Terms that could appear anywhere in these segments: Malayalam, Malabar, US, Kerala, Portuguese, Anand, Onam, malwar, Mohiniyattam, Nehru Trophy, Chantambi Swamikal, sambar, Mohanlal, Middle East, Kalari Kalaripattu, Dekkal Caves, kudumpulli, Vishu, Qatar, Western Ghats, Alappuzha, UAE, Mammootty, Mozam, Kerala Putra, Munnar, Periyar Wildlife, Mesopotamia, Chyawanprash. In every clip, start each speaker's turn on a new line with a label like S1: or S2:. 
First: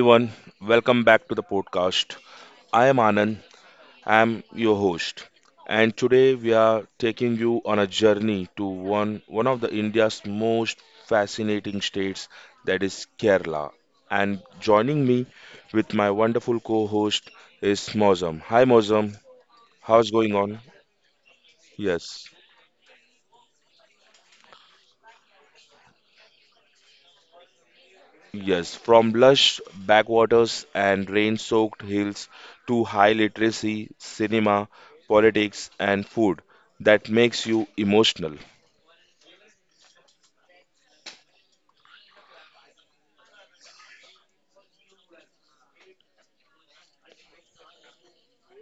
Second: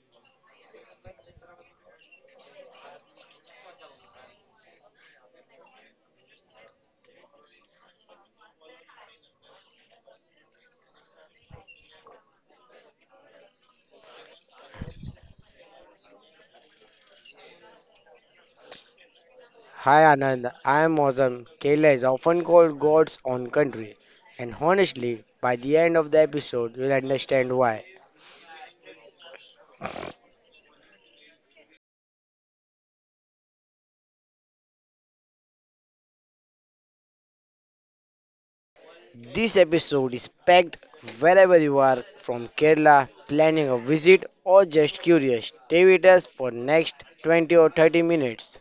S1: everyone, welcome back to the podcast. I am Anand, I am your host, and today we are taking you on a journey to one of the India's most fascinating states that is Kerala. And joining me with my wonderful co-host is Mozam. Hi Mozam,
S2: Hi
S1: how's going
S2: Anand,
S1: on?
S2: I am Ozam. Kerala is
S1: Yes.
S2: often called God's own country, and honestly, by the end of the episode, you'll understand why.
S1: Yes, from lush backwaters and rain-soaked hills to high literacy, cinema, politics, and food that makes you emotional.
S2: This episode is packed wherever you are from Kerala, planning a visit, or just curious. Stay with us for next 20 or 30 minutes.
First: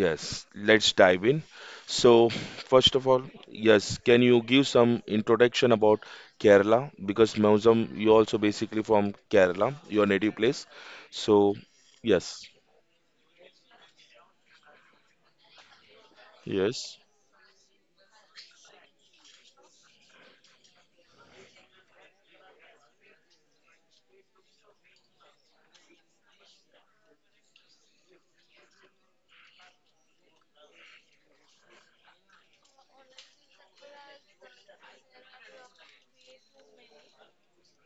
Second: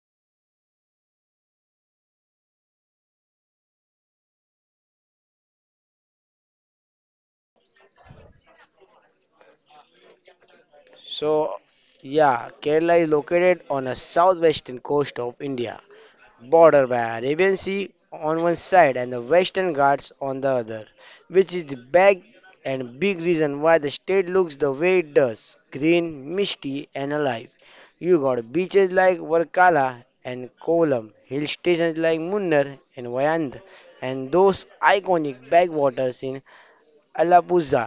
S1: Yes, let's dive in. So, first of all, yes, can you give some introduction about Kerala? Because Mausam, you also basically from Kerala, your native place. So,
S2: So,
S1: yes,
S2: yeah, Kerala is located on the southwestern coast of India, border
S1: yes,
S2: by Arabian Sea on one side and the Western Ghats on the other, which is the back and big reason why the state looks the way it does, green, misty and alive. You got beaches like Varkala and Kolam, hill stations like Munnar and Vayand, and those iconic backwaters in Alappuzha.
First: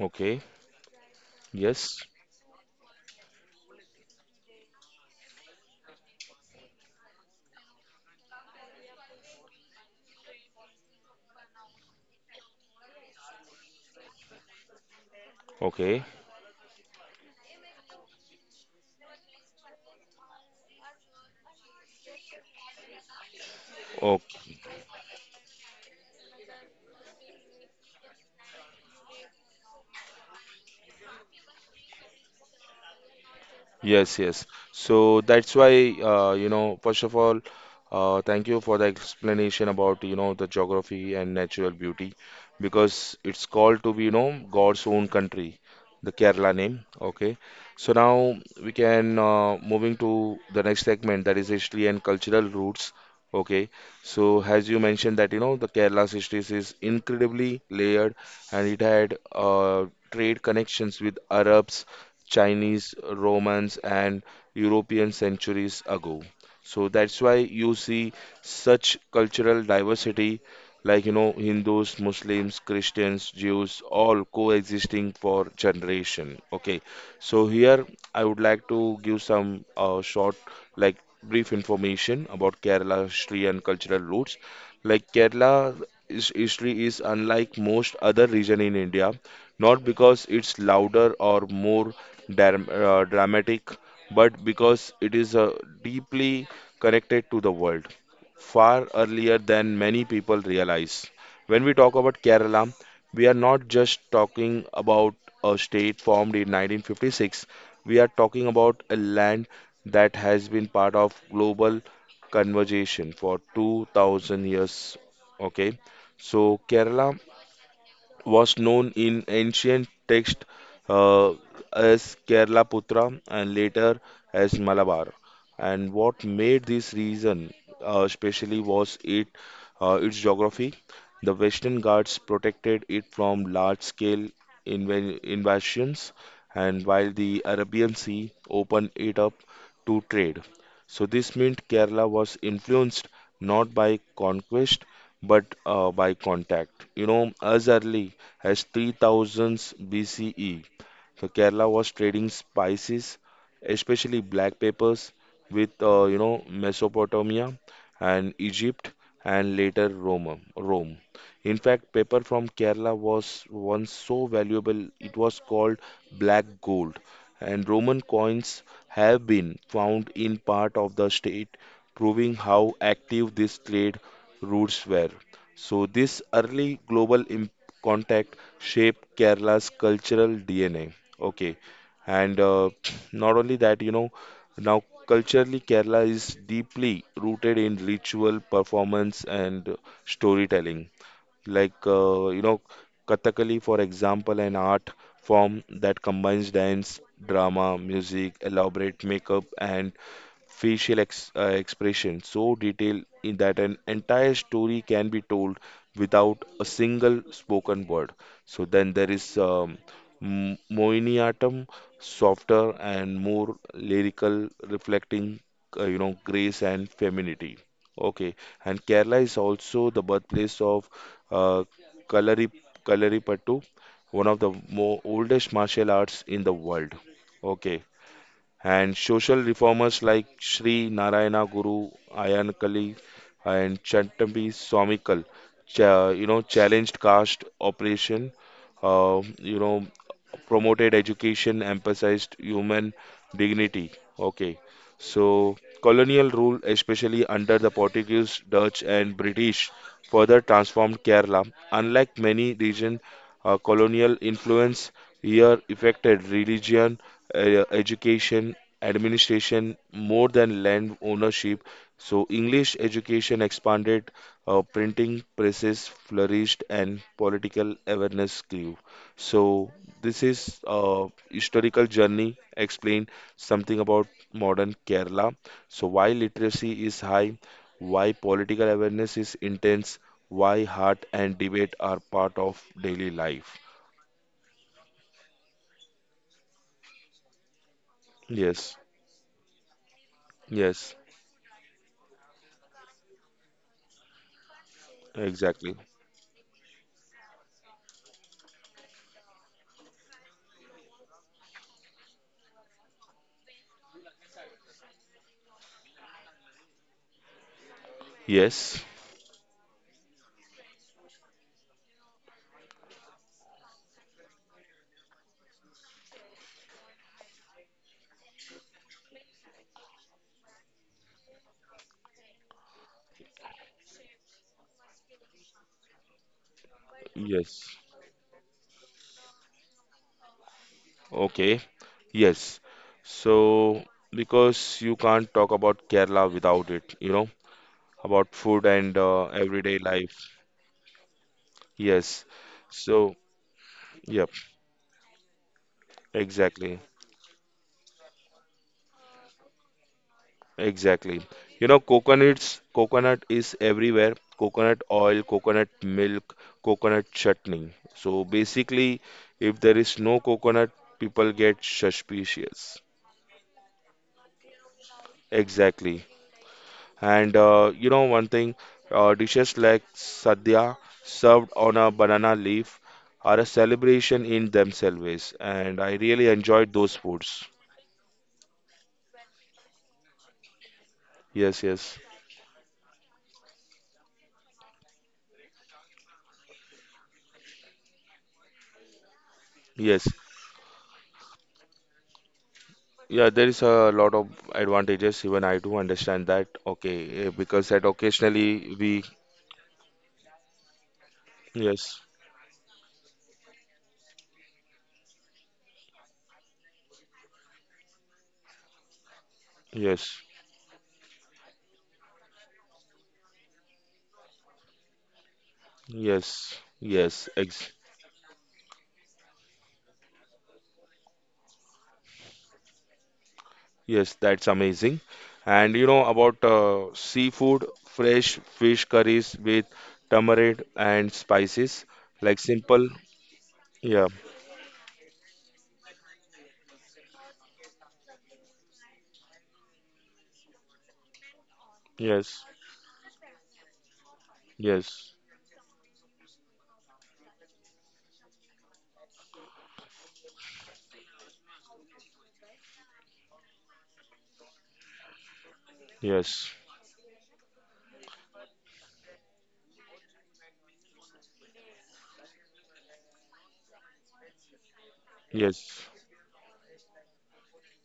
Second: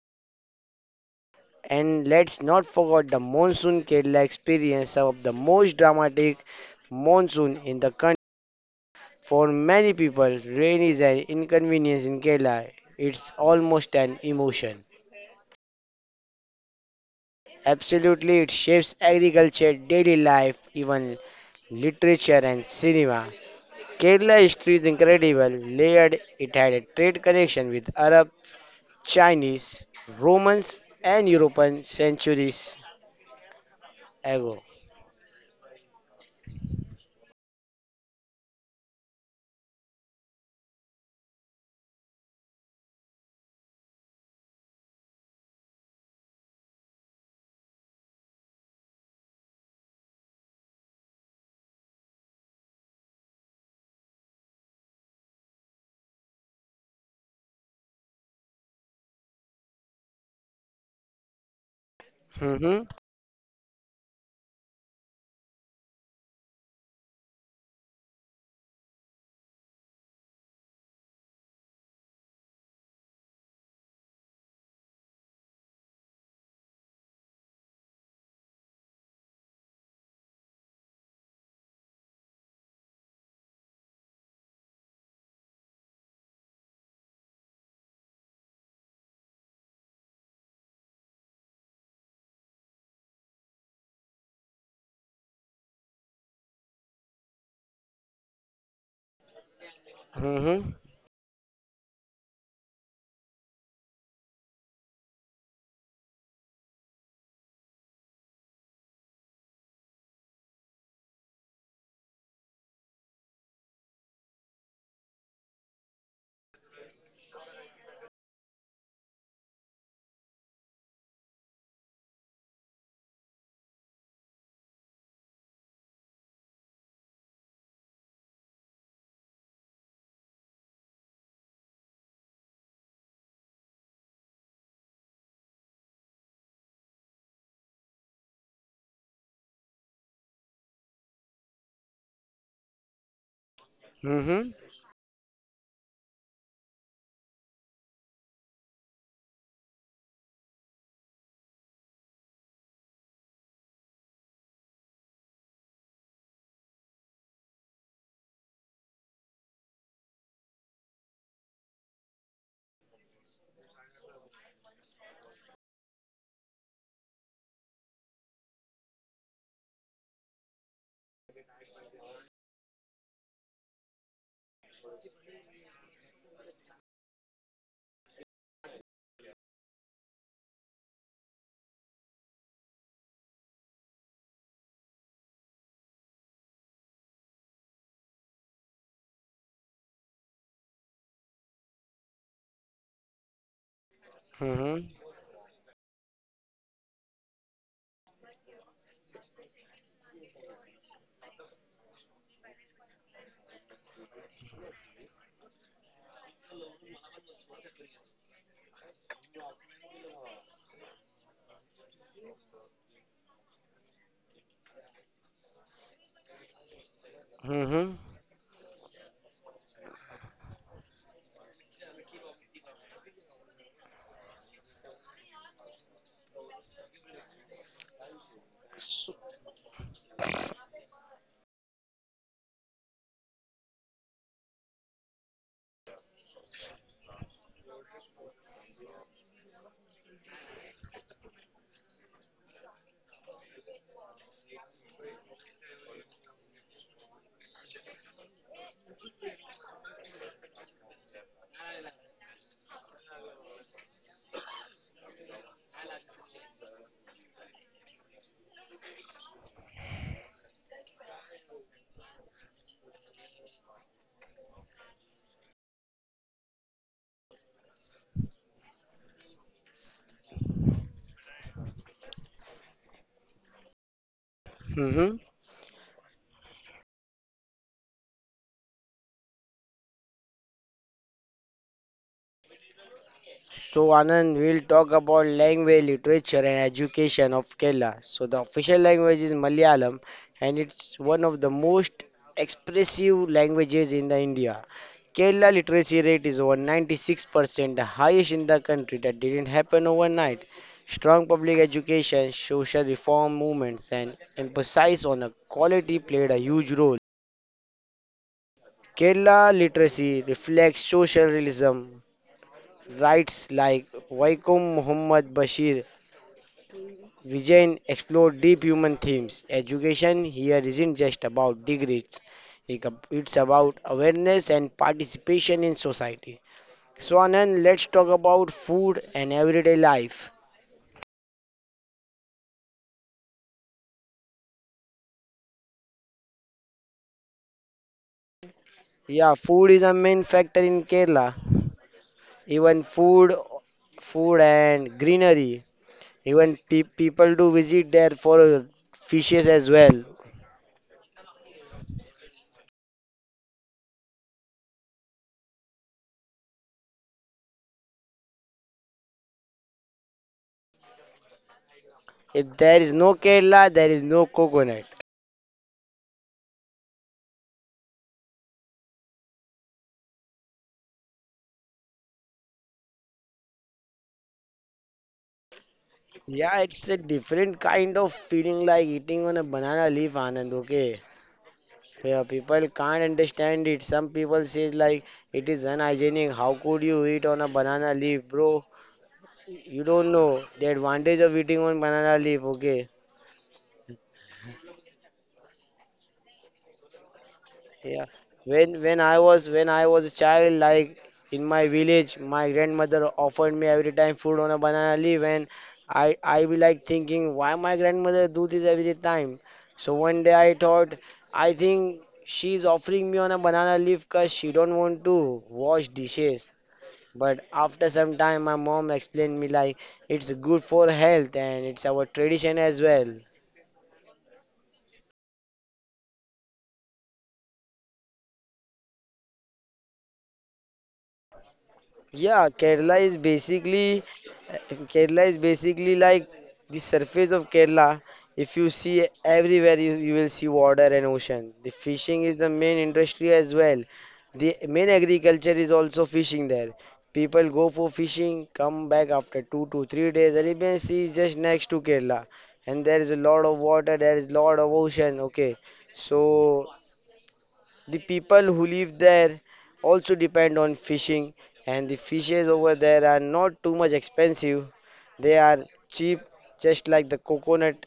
S1: okay, yes,
S2: And let's not forget the monsoon Kerala experience of the most dramatic monsoon in the country. For many people, rain is an inconvenience in Kerala. It's almost an emotion.
S1: okay.
S2: Absolutely, it shapes agriculture, daily life, even literature and cinema. Kerala history is incredible, layered. It had a trade connection with Arab, Chinese, Romans, and European centuries
S1: Yes, yes.
S2: ago.
S1: So that's why, you know, first of all, thank you for the explanation about, you know, the geography and natural beauty, because it's called to be, you know, God's own country, the Kerala name. Okay. So now we can moving to the next segment, that is history and cultural roots. Okay. So as you mentioned that, you know, the Kerala's history is incredibly layered and it had trade connections with Arabs,
S2: Hmm.
S1: Chinese, Romans, and European centuries ago. So that's why you see such cultural diversity, like you know, Hindus, Muslims, Christians, Jews all coexisting for generation. Okay, so here I would like to give some short, like, brief information about Kerala history and cultural roots. Like, Kerala history is unlike most other region in India, not because it's louder or more dramatic, but because it is deeply connected to the world far earlier than many
S2: Hmm.
S1: people
S2: Hmm.
S1: realize. When we talk about Kerala, we are not just talking about a state formed in 1956, we are talking about a land that has been part of global conversation for 2000 years. Okay, so Kerala was known in ancient texts uh, as Kerala Putra and later as Malabar. And what made this region especially was it its geography. The Western Ghats protected it from large-scale invasions, and while the Arabian Sea opened it up to trade. So this meant Kerala was influenced not by
S2: Hmm.
S1: conquest but by contact. You know, as early as 3000 BCE, so Kerala was trading spices, especially black peppers, with you know, Mesopotamia and Egypt and later Rome. Rome. In fact, paper from Kerala was once so valuable it was called black gold, and Roman coins have been found in part of the state, proving how active these trade routes were. So, this early contact shaped Kerala's cultural DNA. Okay, and not only that, you know, now culturally, Kerala is deeply rooted in ritual, performance, and storytelling, like you know, Kathakali, for example, an
S2: Hmm.
S1: art form that combines dance, drama, music, elaborate makeup, and expression so detailed in that an entire story can be told without a single spoken word. So then there is Mohiniyattam, softer and more lyrical, reflecting you know, grace and femininity.
S2: Hmm.
S1: Okay, and Kerala is also the birthplace of uh, Kalari Kalaripattu, one of the more oldest martial arts in the world. Okay, and social reformers like Sri Narayana Guru Ayanakali and Chantambi Swamikal, you know, challenged caste oppression, you know, promoted education, emphasized human dignity. Okay. So, colonial rule, especially under the Portuguese, Dutch, and British, further transformed Kerala. Unlike many regions, colonial influence here affected religion, education, administration more than land ownership. So, English education expanded, printing presses flourished, and political awareness grew. So this is a historical journey explained something about modern
S2: Hmm.
S1: Kerala. So why literacy is high, why political awareness is intense, why heart and debate are part of daily life.
S2: So, Anand, we'll talk about language, literature, and education of Kerala. So, the
S1: Yes,
S2: official language is Malayalam, and
S1: yes,
S2: it's one of the most expressive languages in the India. Kerala
S1: exactly.
S2: literacy rate is over 96%, the highest in the country. That didn't happen overnight. Strong public education, social reform movements, and emphasis on a quality played a huge role.
S1: Yes,
S2: Kerala literacy reflects social realism, writes like Waikum Muhammad Bashir Vijayan explore deep human themes. Education here isn't just about degrees, it- it's about awareness and participation in society. So, Anand,
S1: yes.
S2: let's talk about food and everyday life.
S1: Okay, yes. So because you can't talk about Kerala without it, you know, about food and
S2: Yeah, food
S1: everyday
S2: is a
S1: life.
S2: main factor in Kerala.
S1: Yes.
S2: Even
S1: So,
S2: food,
S1: yep.
S2: food and greenery. Even
S1: Exactly,
S2: people do visit there for fishes as well.
S1: exactly. You know, coconuts, coconut is everywhere. Coconut oil, coconut milk, coconut chutney. So basically, if there is no coconut, people get
S2: If there
S1: suspicious.
S2: is no Kerala, there is no coconut.
S1: Exactly. And you know one thing, dishes like sadhya served on a banana leaf are a celebration in themselves, and I really
S2: Yeah,
S1: enjoyed
S2: it's a
S1: those foods.
S2: different kind of feeling like eating on a banana leaf, Anand, okay?
S1: Yes, yes,
S2: Yeah, people can't understand it. Some people say like it is unhygienic. How could you eat on a banana leaf, bro? You
S1: yes.
S2: don't know the advantage of eating on banana leaf, okay?
S1: Yeah, there is a lot of advantages. Even I do understand that. Okay, eh, because that
S2: Yeah. When
S1: occasionally
S2: when
S1: we
S2: I was when I was a child, like in my
S1: yes,
S2: village, my grandmother offered me every time food on a banana leaf, and I be like thinking, why my grandmother do this every time? So
S1: yes,
S2: one day I thought, I think she's offering me on a banana leaf because she don't want to wash dishes.
S1: yes, yes,
S2: But
S1: ex
S2: after some time, my mom explained me like it's good for health and it's our tradition as well.
S1: yes. That's amazing. And you know about seafood, fresh fish curries with tamarind and spices, like
S2: Yeah,
S1: simple.
S2: Kerala is basically
S1: Yeah.
S2: Kerala is basically like the surface of Kerala. If you see everywhere, you will see water and ocean. The fishing is
S1: Yes.
S2: the main industry as well. The main
S1: Yes.
S2: agriculture is also fishing there. People go for fishing, come back after 2 to 3 days. Arabian Sea is just next to Kerala, and there is a lot of water. There is a lot of ocean. Okay, so
S1: Yes.
S2: the people who live there also depend on fishing, and the fishes over there are not too much expensive. They are
S1: Yes.
S2: cheap, just like the coconut.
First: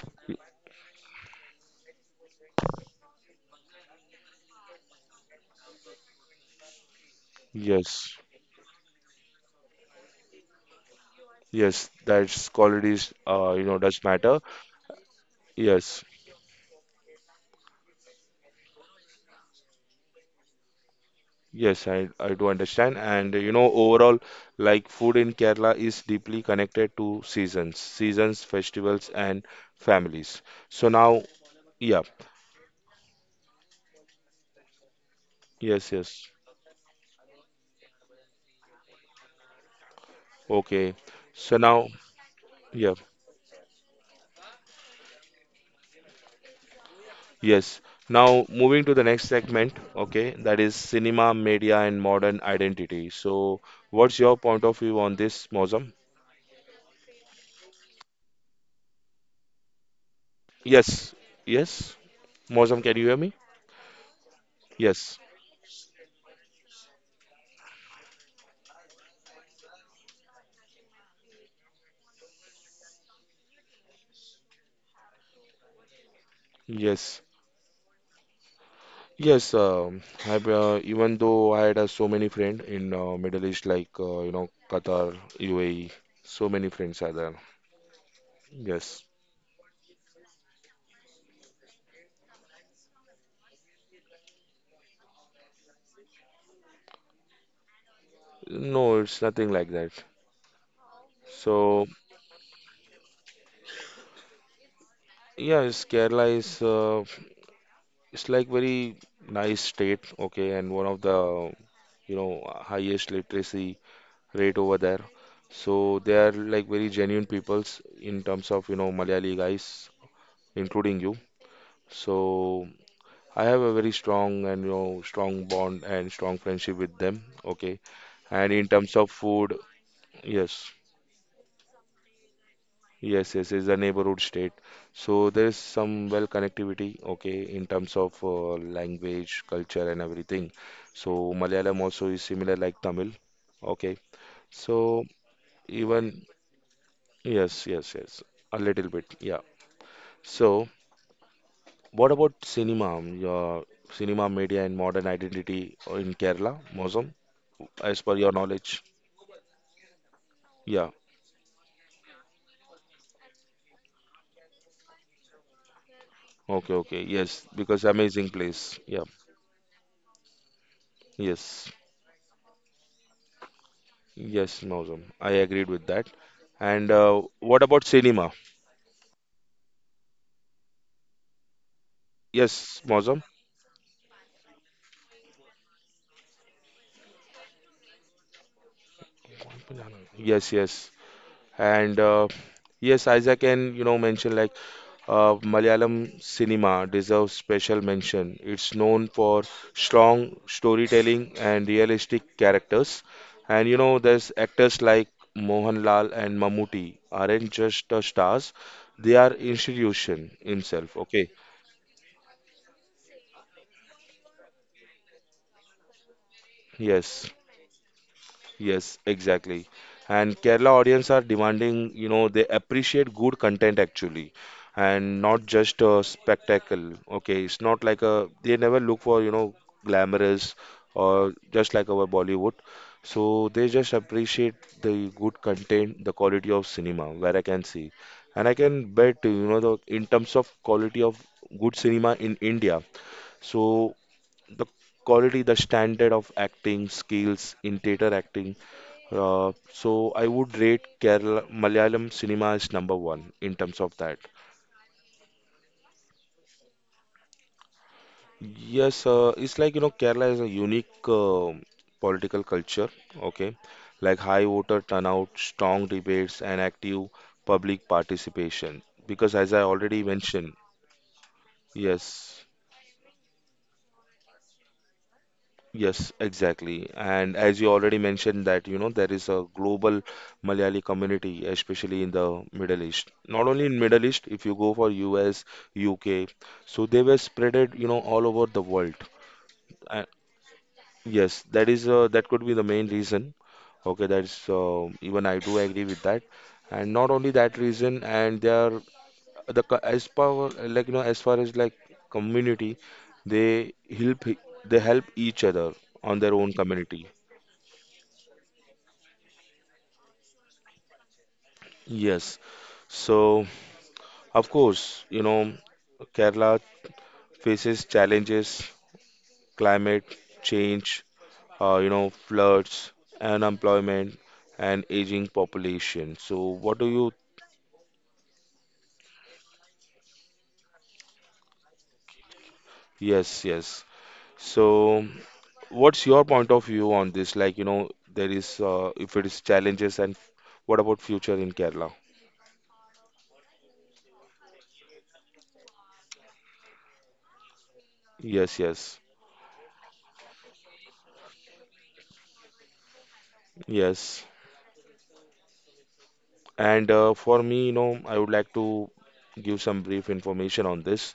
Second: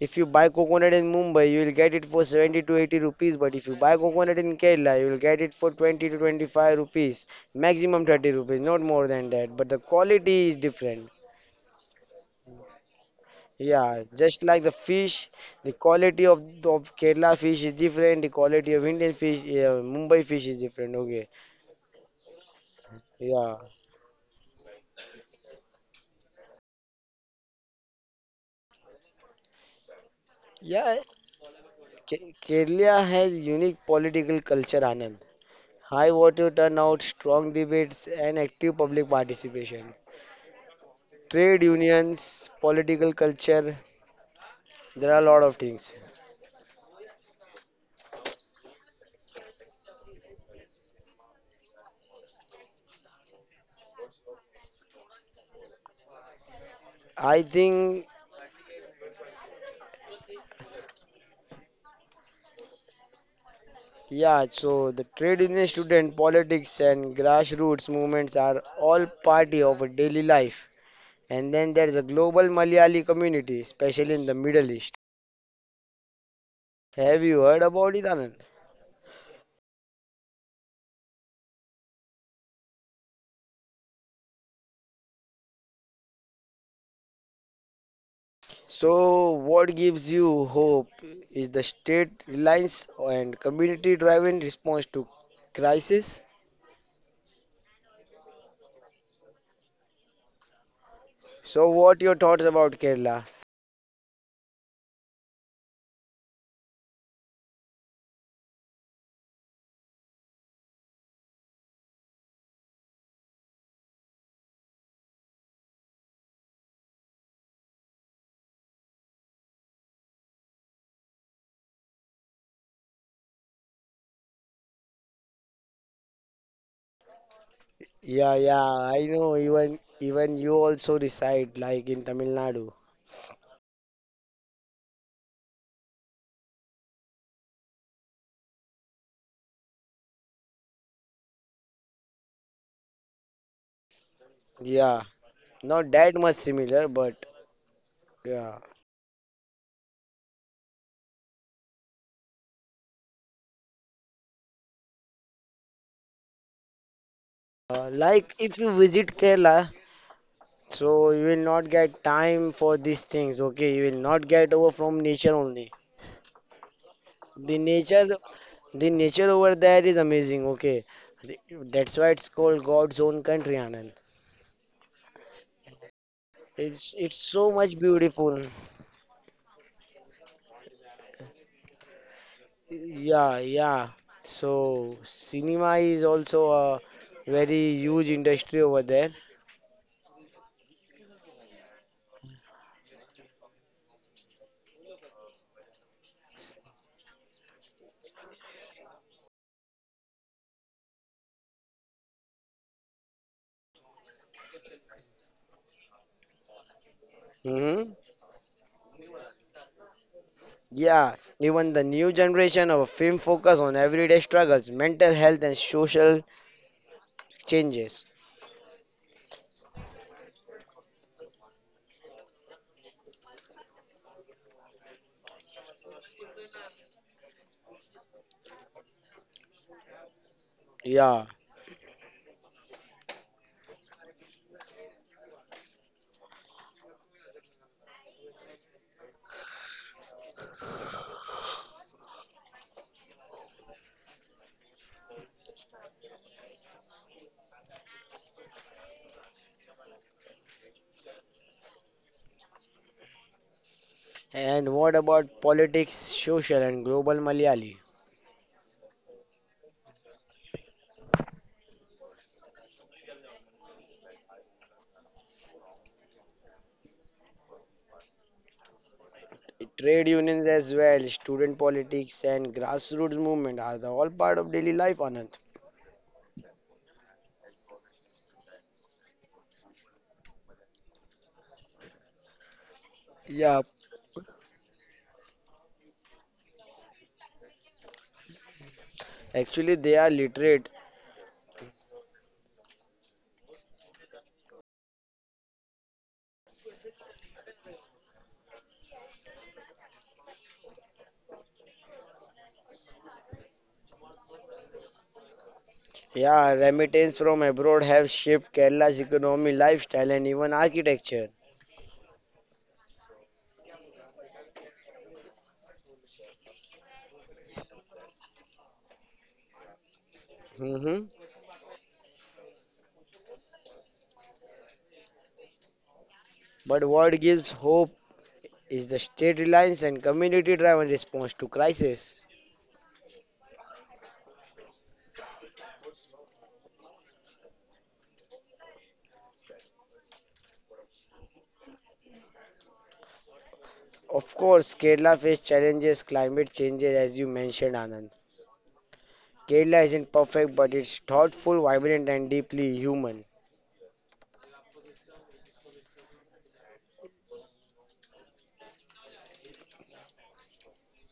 S2: If you buy coconut in Mumbai, you will get it for 70 to 80 rupees. But if you buy coconut in Kerala, you will get it for 20 to 25 rupees, maximum
S1: Yes.
S2: 30 rupees, not more than that. But the quality is different.
S1: Yes. That's qualities. You know,
S2: Yeah,
S1: does matter.
S2: just like the fish, the
S1: Yes.
S2: quality of Kerala fish is different, the quality of Indian fish, Mumbai fish is different. Okay.
S1: Yes, I do understand. And you
S2: Yeah.
S1: know, overall, like food in Kerala is deeply connected to seasons, seasons, festivals, and families. So
S2: Yeah.
S1: now, yeah,
S2: Kerala has unique political culture, Anand.
S1: yes,
S2: High
S1: yes.
S2: voter turnout, strong debates, and active public participation.
S1: Okay. So
S2: Trade
S1: now,
S2: unions,
S1: yeah,
S2: political culture, there are a lot of things.
S1: yes. Now, moving to the next segment, okay, that is cinema, media, and modern identity. So, what's your point of view on this, Mozam?
S2: I think,
S1: Yes, yes. Mozam, can you hear me?
S2: yeah, so the
S1: Yes,
S2: trade union student, politics, and grassroots movements are all party of a daily life. And then there's a global Malayali community, especially in the Middle East. Have
S1: yes.
S2: you heard about it, Anand?
S1: Yes, I, even though I had so many friends in Middle East, like you know, Qatar, UAE, so many friends are there. Yes,
S2: So, what gives you hope is the state reliance and community-driven response to crisis.
S1: no, it's nothing like that.
S2: So,
S1: So
S2: what your thoughts about Kerala?
S1: yes, Kerala is it's like very nice state, okay, and one of the you know highest literacy rate over there. So they are like very genuine peoples in terms of you know Malayali guys, including you. So I have a very strong and you know strong bond and strong friendship with them. Okay,
S2: Yeah,
S1: and
S2: yeah,
S1: in terms
S2: I
S1: of
S2: know.
S1: food,
S2: Even you
S1: yes,
S2: also reside like in Tamil Nadu.
S1: yes, yes, it's a neighborhood state, so there is some well connectivity. Okay, in terms of language, culture, and everything. So Malayalam also is similar like Tamil. Okay,
S2: Yeah,
S1: so
S2: not that
S1: even
S2: much similar, but
S1: yes, yes, yes,
S2: yeah.
S1: a little bit, yeah. So what about cinema? Your cinema, media, and modern identity in Kerala, Mosam? As per your
S2: Like if you
S1: knowledge.
S2: visit Kerala,
S1: Yeah.
S2: so you will not get time for these things. Okay, you will not get over from nature only.
S1: Okay, okay. Yes,
S2: The
S1: because
S2: nature,
S1: amazing place.
S2: the
S1: Yeah.
S2: nature over there is amazing. Okay, The-
S1: Yes.
S2: that's why it's called God's own country, Anand.
S1: Yes, Mozam. I agreed with that. And
S2: It's so
S1: what
S2: much
S1: about cinema?
S2: beautiful.
S1: Yes, Mozam.
S2: Yeah, yeah. So cinema is also a very huge industry over there.
S1: Yes, yes. And yes, Isaac can, you know, mention like Malayalam cinema deserves special mention. It's known for strong storytelling and realistic characters. And you know, there's actors like Mohanlal and Mammootty aren't just
S2: Hmm.
S1: the stars, they are institution himself.
S2: Yeah,
S1: Okay,
S2: even the new generation of film focus on everyday struggles, mental health and social
S1: yes.
S2: changes.
S1: Yes, exactly. And Kerala audience are demanding, you know, they appreciate good content actually, and not just a spectacle. Okay, it's not like a they never look for, you know, glamorous
S2: Yeah.
S1: or just like our Bollywood. So they just appreciate the good content, the quality of cinema, where I can see. And I can bet, you know, the in terms of quality of good cinema in India. So the quality, the standard of acting skills in theater acting. So I would rate Kerala Malayalam cinema as number one in terms of that.
S2: And what about politics, social and global Malayali?
S1: Yes, it's like you know Kerala is a unique political culture. Okay, like high voter turnout, strong debates, and active public participation. Because as I already
S2: Trade unions
S1: mentioned,
S2: as well, student politics
S1: yes.
S2: and grassroots movement are the all part of daily life, Anand.
S1: Yes, exactly. And as you already mentioned that, you know, there is a global Malayali community, especially in the Middle East. Not
S2: Yeah,
S1: only in Middle East, if you go for US, UK, so they were spreaded, you know, all over the world.
S2: actually, they
S1: Uh,
S2: are literate.
S1: yes, that is that could be the main reason. Okay, that's even I do agree with that. And not only that reason, and they are as power, like you know, as far as like community, they help they help each other on their own
S2: Yeah,
S1: community.
S2: remittance from abroad have shaped Kerala's economy, lifestyle, and even architecture.
S1: Yes. So, of course, you know, Kerala faces challenges, climate change,
S2: Hmm.
S1: you know, floods, unemployment, and aging population. So, what
S2: But
S1: do you?
S2: what gives hope is the state reliance and community-driven response to crisis.
S1: Yes, yes. So, what's your point of view on this? Like, you know, there is if it is challenges, and what about future in Kerala?
S2: Of course, Kerala faces challenges, climate changes, as you mentioned, Anand.
S1: Yes, yes,
S2: Kerala isn't perfect, but it's thoughtful, vibrant, and deeply human.
S1: yes. And for me, you know, I would like to give some brief information on this.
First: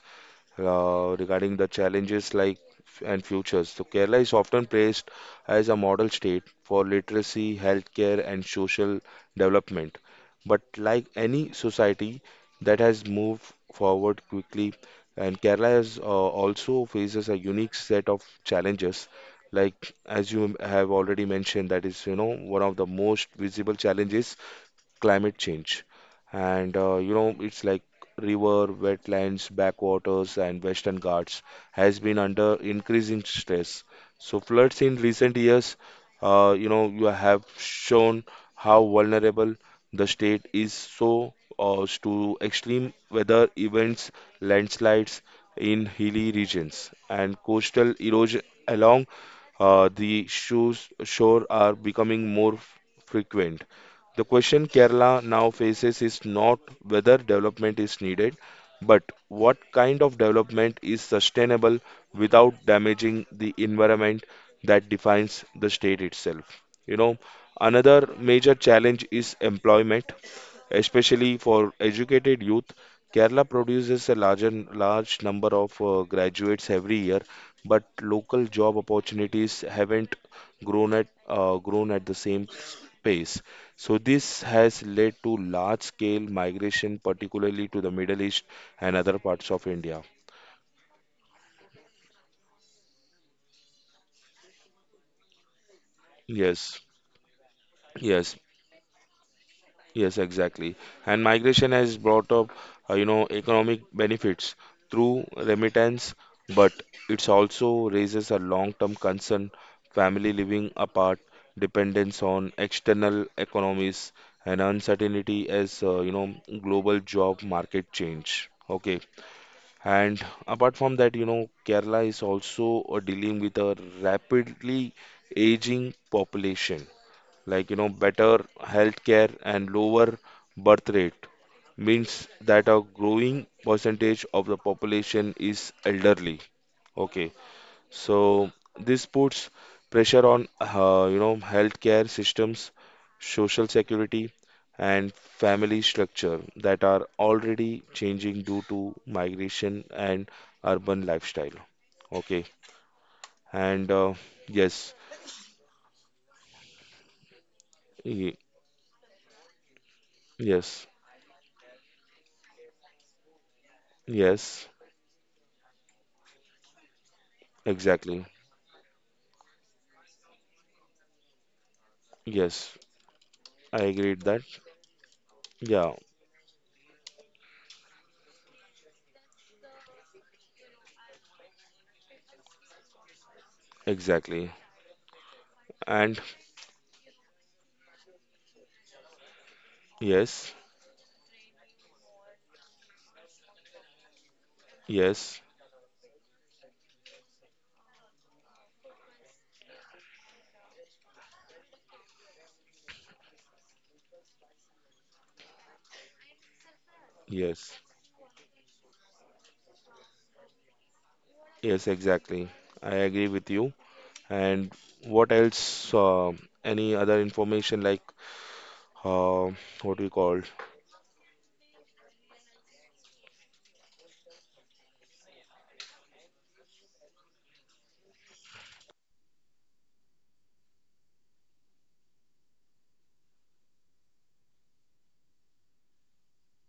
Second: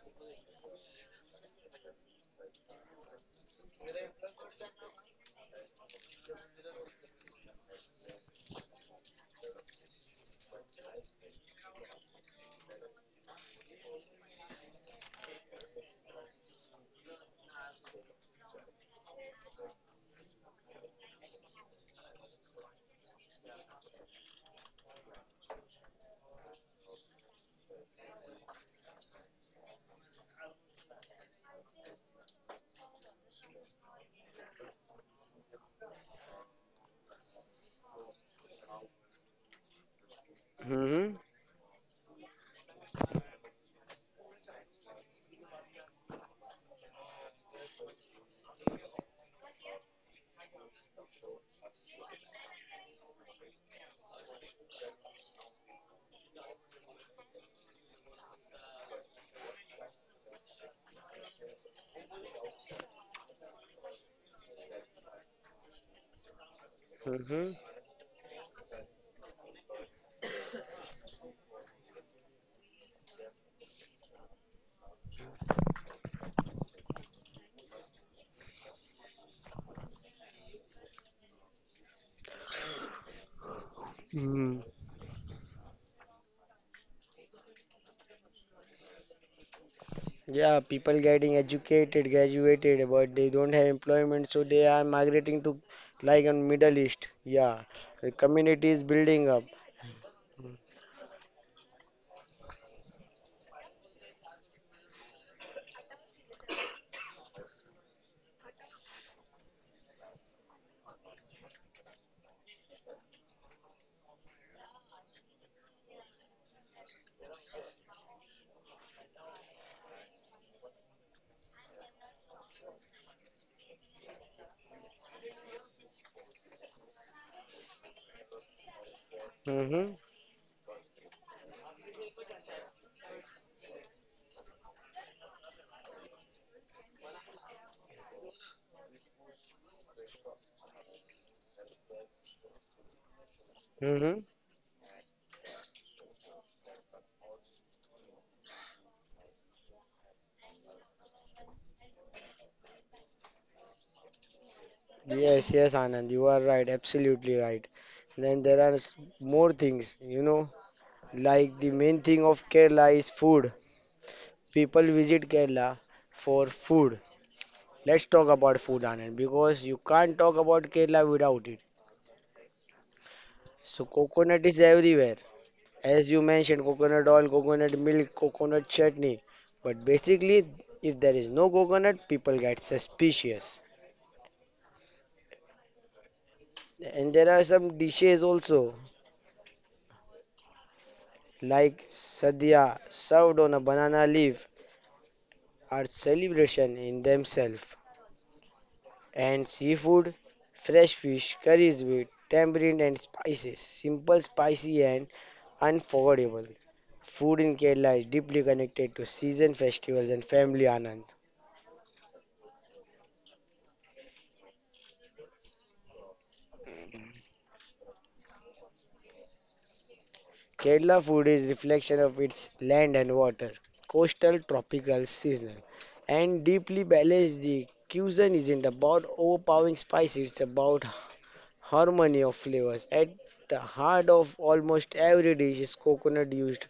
S1: Regarding the challenges like and futures. So Kerala is often praised as a model state for literacy, healthcare, and social development. But like any society that has moved forward quickly, and Kerala has, also faces a unique set of challenges. Like as you have already mentioned, that is you know one of the most visible challenges climate change. And you know, it's like river, wetlands, backwaters, and Western Ghats has been under increasing stress. So floods in recent years, you know, you have shown how vulnerable the state is,
S2: Hmm.
S1: so to extreme weather events, landslides in hilly regions, and coastal erosion along the shoes shore are becoming more frequent. The question Kerala now faces is not whether development is needed, but what kind of development is sustainable without damaging the environment that defines the state itself. You know,
S2: Hmm.
S1: another major challenge is employment, especially for educated youth. Kerala produces a large number of graduates every year, but local job opportunities haven't grown at the same pace. So this
S2: Mm.
S1: has led to large-scale migration, particularly to the Middle East and other parts of India.
S2: Yeah, people getting educated, graduated, but they don't have employment, so they are migrating to like in Middle
S1: Yes,
S2: East. Yeah, the
S1: yes.
S2: community is building up.
S1: Yes, exactly. And migration has brought up, economic benefits through remittance, but it's also raises a long-term concern, family living apart, dependence on external economies, and uncertainty as, global job market change. Okay. And apart from that, you know, Kerala is also dealing with a rapidly aging population, like you know better healthcare and
S2: Mm-hmm.
S1: lower birth rate means that a growing percentage of the population is elderly. Okay, so this puts pressure on you know, healthcare systems, social
S2: Mm-hmm.
S1: security, and family structure that are already changing due to migration and urban lifestyle. Okay, and yes,
S2: Yes, yes, Anand, you are right, absolutely right.
S1: ye-
S2: Then there are more things, you know,
S1: yes,
S2: like the main thing of Kerala is food.
S1: yes,
S2: People visit Kerala for food. Let's
S1: exactly.
S2: talk about food, Anand, because you can't talk about Kerala without it.
S1: Yes, I
S2: So
S1: agreed that.
S2: coconut is everywhere.
S1: Yeah,
S2: As you mentioned, coconut oil, coconut milk, coconut chutney. But basically, if there is no coconut, people get suspicious.
S1: exactly. And
S2: And there are some dishes also,
S1: yes,
S2: like sadhya, served on a banana leaf,
S1: yes,
S2: are celebration in themselves. And seafood, fresh fish, curries with tamarind and spices, simple, spicy, and unforgettable. Food in
S1: yes,
S2: Kerala is deeply connected to season festivals and family Anand.
S1: yes, exactly. I agree with you. And what else? Any other information like uh, what we call?
S2: Kerala food is reflection of its land and water, coastal, tropical, seasonal, and deeply balanced. The cuisine isn't about overpowering spice; it's about harmony of flavors. At the heart of almost every dish is coconut used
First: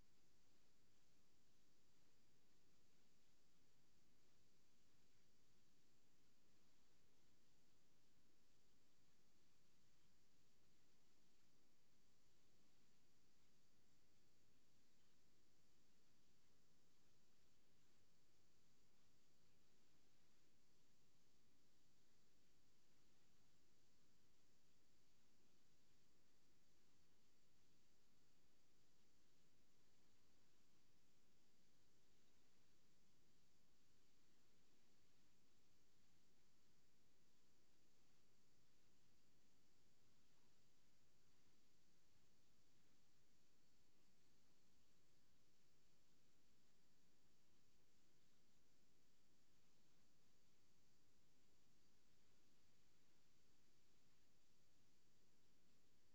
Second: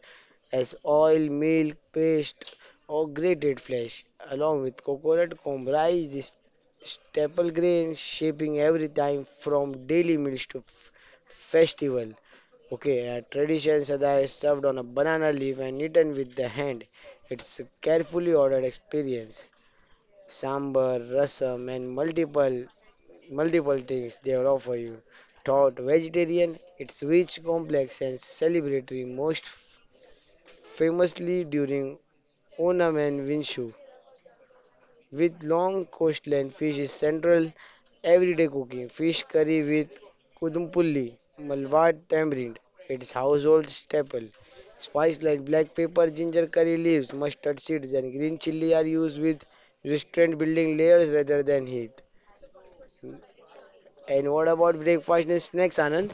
S2: as oil, milk, paste, or grated flesh. Along with coconut comprise this staple grain, shaping every time from daily meals to festival. Okay, a tradition sada is served on a banana leaf and eaten with the hand. It's a carefully ordered experience. Sambar, rasam, and multiple things they will offer you. Taught vegetarian, it's rich, complex, and celebratory, most famously during Onam and Winshu. With long coastline, fish is central everyday cooking. Fish curry with kudumpulli, malwar tamarind, it's household staple. Spice like black pepper, ginger curry leaves, mustard seeds, and green chili are used with restraint building layers rather than heat. And what about breakfast and snacks, Anand?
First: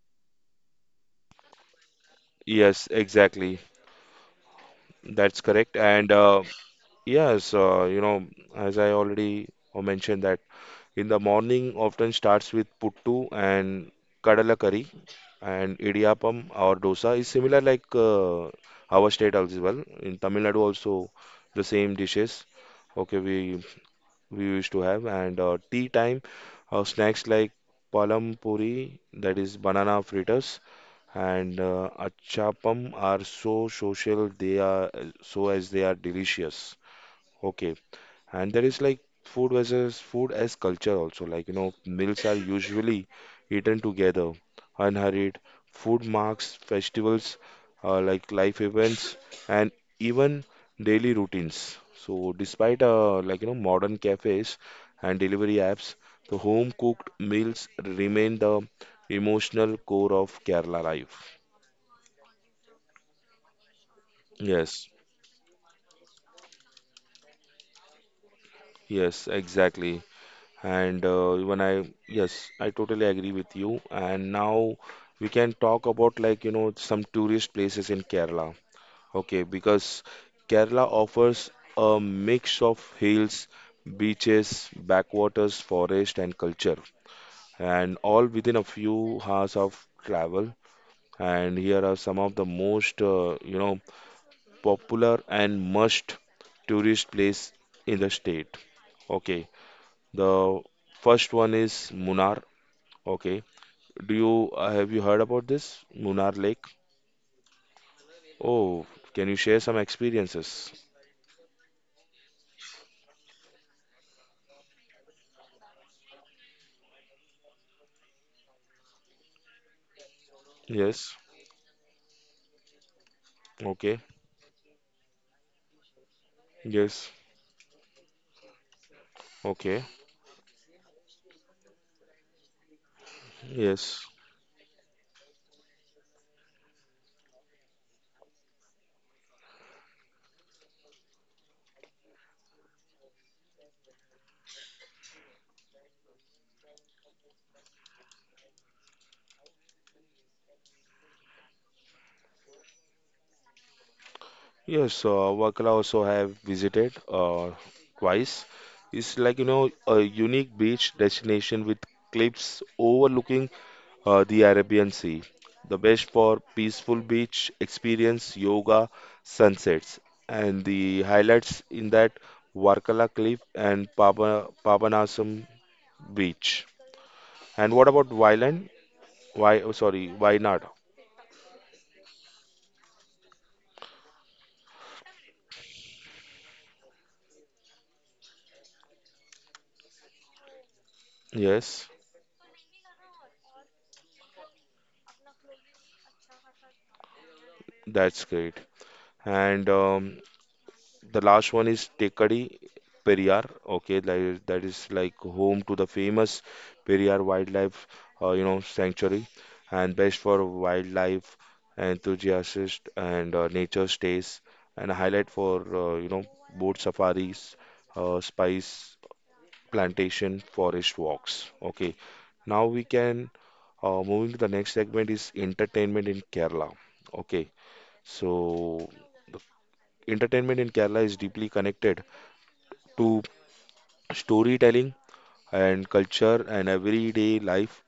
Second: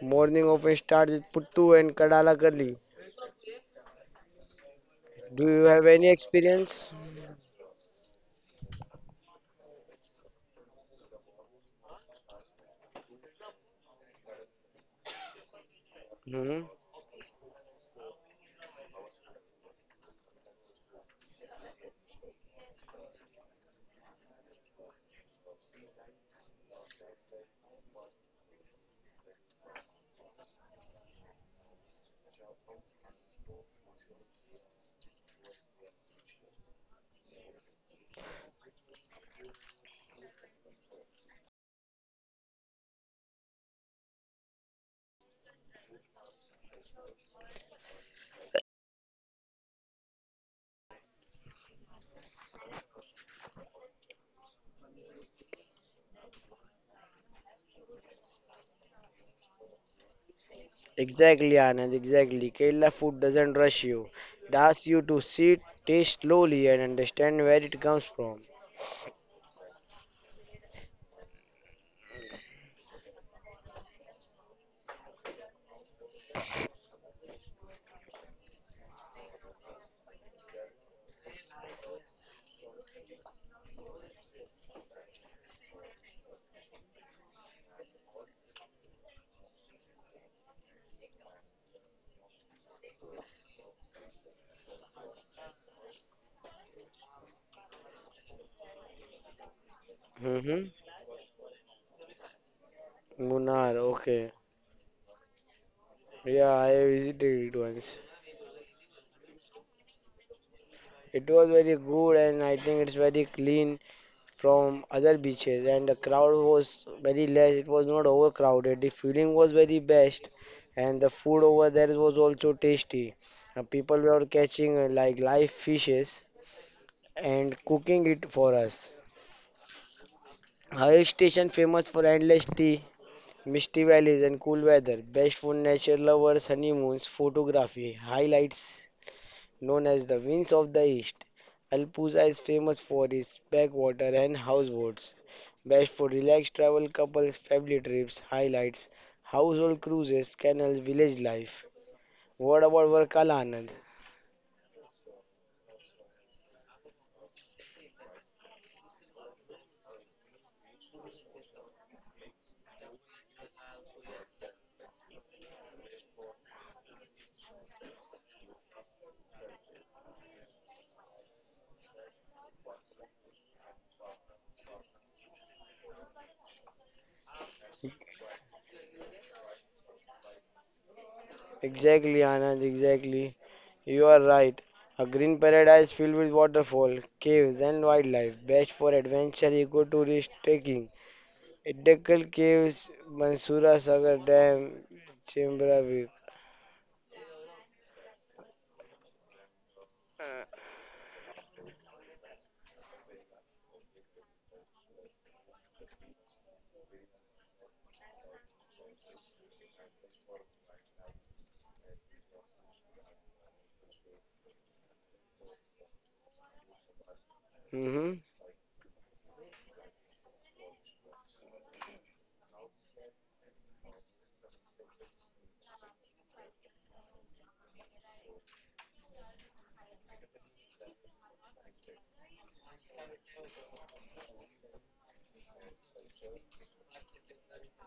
S2: Morning of a start, with puttu and kadala curry.
S1: Yes, exactly. That's
S2: Do you
S1: correct.
S2: have any
S1: And
S2: experience?
S1: yes, you know, as I already mentioned that in the morning, often starts with puttu and kadala curry, and idiyappam
S2: Hmm.
S1: or dosa is similar like our state as well. In Tamil Nadu also the same dishes. Okay, we used to have. And tea time snacks like palam puri, that is banana fritters, and achapam are so social, they are so as they are delicious. Okay. And there is like food versus food as culture also. Like, you know, meals are usually eaten together, unhurried. Food marks festivals, like life events, and even daily routines. So, despite like you know modern cafes and delivery apps, the home cooked meals remain the emotional core of Kerala life.
S2: Exactly, Anand, exactly. Kerala food doesn't rush you. It asks
S1: Yes,
S2: you to sit, taste slowly, and understand where it comes from.
S1: yes, exactly. And yes, I totally agree with you. And now we can talk about like, you know, some tourist places in Kerala. Okay, because Kerala offers a mix of hills, beaches, backwaters, forest, and culture, and all within a few hours of travel. And here are some of the most, popular and must tourist place in the state. Okay, the
S2: Mm-hmm.
S1: first one is Munnar. Okay.
S2: Munnar,
S1: Do
S2: okay.
S1: you have you heard about this Munnar
S2: Yeah,
S1: Lake?
S2: I visited it once.
S1: Oh, can you share some experiences?
S2: It was very good and I think it's very clean from other beaches, and the crowd was very less. It was not overcrowded. The feeling was very best, and the
S1: Yes.
S2: food over there was also tasty. People
S1: Okay.
S2: were catching like live fishes
S1: Yes.
S2: and cooking it for us.
S1: Okay.
S2: Hill station famous for endless tea, misty
S1: Yes.
S2: valleys and cool weather, best for nature lovers, honeymoons, photography highlights. Known as the Winds of the East, Alpuza is famous for its backwater and houseboats, best for relaxed travel, couples, family trips, highlights, household cruises, canals, village life. What about Varkala, Anand?
S1: Yes. Wakala also I have visited twice. It's like you know a unique beach destination with cliffs overlooking the Arabian Sea. The best for peaceful beach experience, yoga, sunsets, and the highlights in that Varkala Cliff and Papanasam Beach. And what about Wayland? Why? Oh, sorry, Wayanad.
S2: Exactly, Anand, exactly. You are right. A green paradise filled with waterfall, caves, and wildlife, best for adventure, ecotourist, trekking.
S1: Yes,
S2: Dekkal Caves, Mansura Sagar Dam, Chembra View.
S1: that's great. And the last one is Tekadi Periyar. Okay, that is like home to the famous Periyar Wildlife, sanctuary, and best for wildlife enthusiasts and nature stays, and a highlight for boat safaris,
S2: Hmm.
S1: spice plantation, forest walks. Okay, now we can moving to the next segment is entertainment in Kerala. Okay, so entertainment in Kerala is deeply connected to storytelling and culture and everyday life.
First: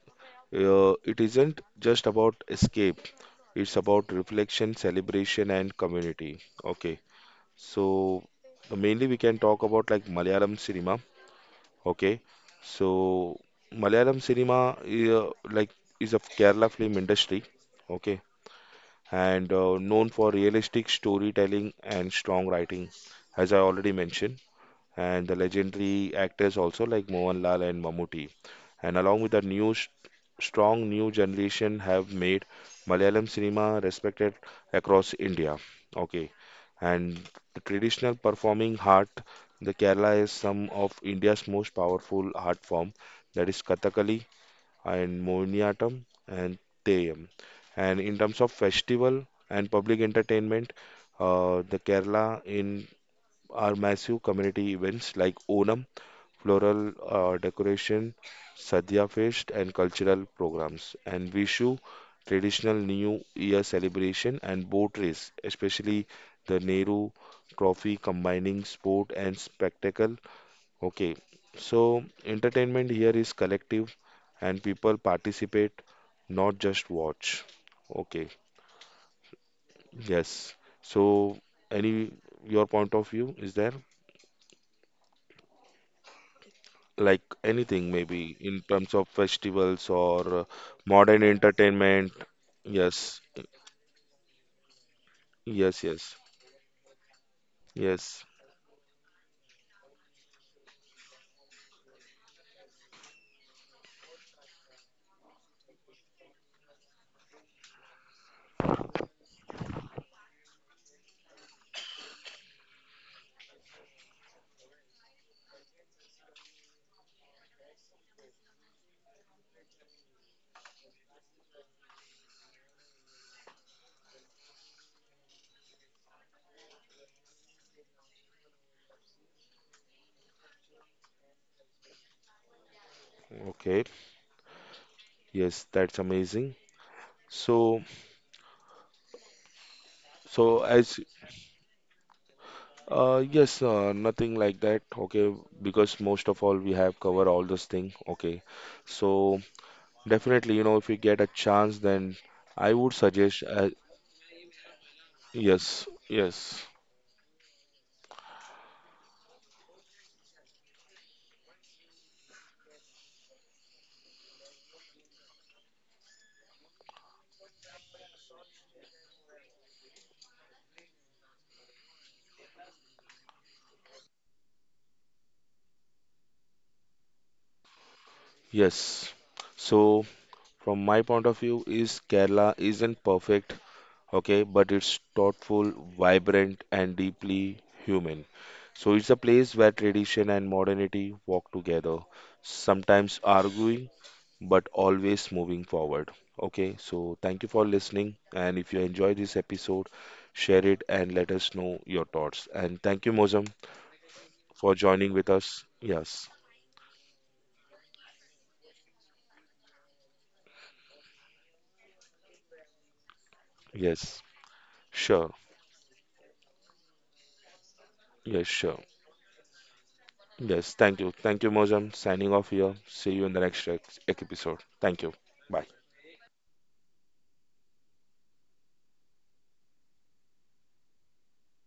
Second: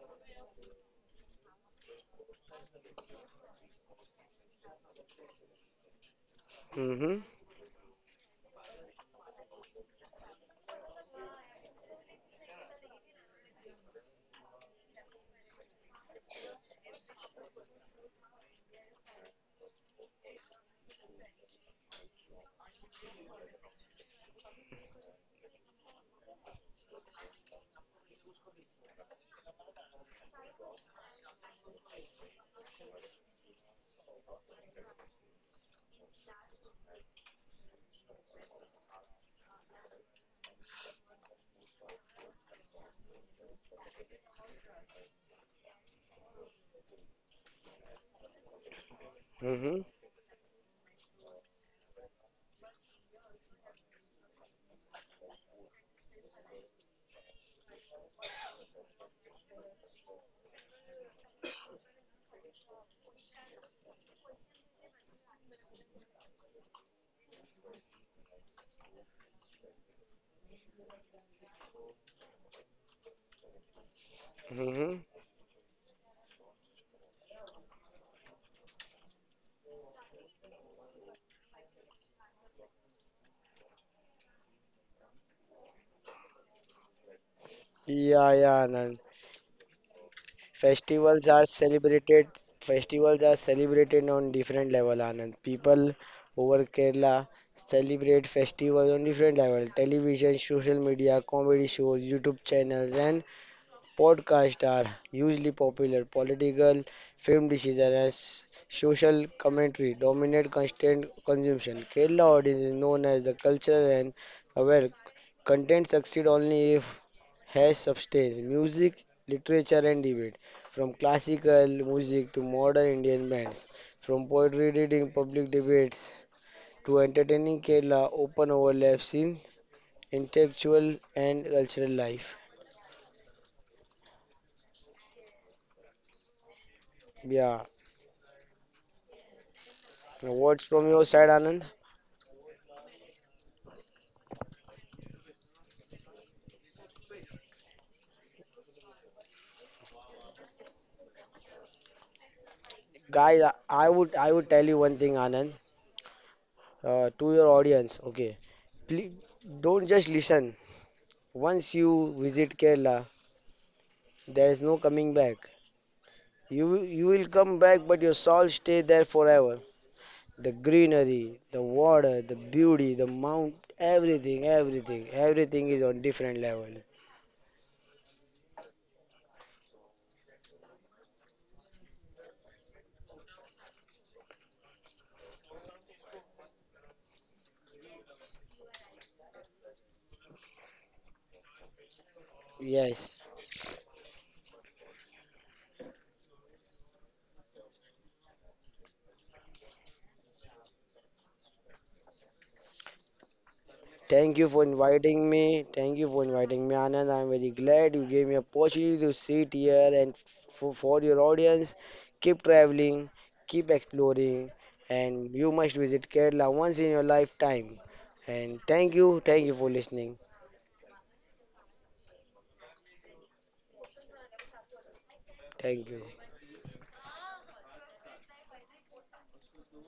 S1: It isn't just about escape, it's about reflection, celebration, and community. Okay,
S2: Mhm.
S1: so mainly we can talk about like Malayalam cinema. Okay, so Malayalam cinema is of Kerala film industry. Okay, and known for realistic storytelling and strong writing, as I already mentioned, and the legendary actors also like Mohanlal and Mammootty. And along with the new strong new generation have made Malayalam cinema respected across India. Okay, and the traditional performing art, the Kerala is some of India's most powerful art form, that is Kathakali and Mohiniyattam and Theyam. And in terms of festival and
S2: Mhm.
S1: public entertainment, the Kerala in are massive community events like Onam, floral decoration, Sadhya Fest, and cultural programs. And Vishu, traditional New Year celebration, and boat race, especially the Nehru Trophy combining sport and spectacle. Okay, so entertainment here is collective and people
S2: Mhm.
S1: participate, not just watch. Okay, yes. So, any your point of view is there? Like anything maybe
S2: Yeah,
S1: in
S2: yeah,
S1: terms
S2: Anand.
S1: of festivals or modern
S2: Festivals are
S1: entertainment.
S2: celebrated.
S1: Yes,
S2: Festivals are celebrated on different level, Anand.
S1: yes,
S2: People
S1: yes,
S2: over Kerala
S1: yes.
S2: celebrate festivals on different level. Television, social media, comedy shows, YouTube channels, and podcasts are hugely popular. Political, film decision, and social commentary dominate constant consumption. Kerala audience is known as the cultural and aware. Content succeed only if has substance. Music, literature, and debate. From classical music to modern Indian bands, from poetry reading, public debates to entertaining Kerala, open overlaps in intellectual and cultural life.
S1: Okay, yes, that's amazing.
S2: Yeah,
S1: So, so
S2: what's from
S1: as
S2: your side, Anand?
S1: yes, nothing like that. Okay, because most of all we have covered all this thing. Okay, so definitely, you know, if you get a chance, then I would suggest.
S2: Guys, I would tell you one thing, Anand,
S1: Yes, yes,
S2: to your audience. Okay, please don't just listen. Once you visit Kerala, there is no coming back. You will come back, but your soul stay there forever. The greenery, the water, the beauty, the mount, everything, everything, everything is on different level.
S1: yes. So, from my point of view, is Kerala isn't perfect, okay, but it's thoughtful, vibrant, and deeply human. So it's a place where tradition and modernity walk together,
S2: Yes,
S1: sometimes arguing, but always moving forward. Okay, so thank you for listening. And if you enjoyed this episode, share it and let us know your thoughts. And thank you, Mozam,
S2: thank you for
S1: for joining with
S2: inviting
S1: us.
S2: me. Thank you for
S1: Yes,
S2: inviting me, Anand. I'm very glad you gave me opportunity to sit here and for your audience, keep traveling, keep
S1: yes,
S2: exploring, and
S1: sure,
S2: you must visit Kerala once in your lifetime.
S1: yes,
S2: And
S1: sure.
S2: thank you for listening.
S1: Yes, thank you. Thank you, Mozam. Signing off here. See you in the next episode. Thank you. Bye.
S2: Thank you.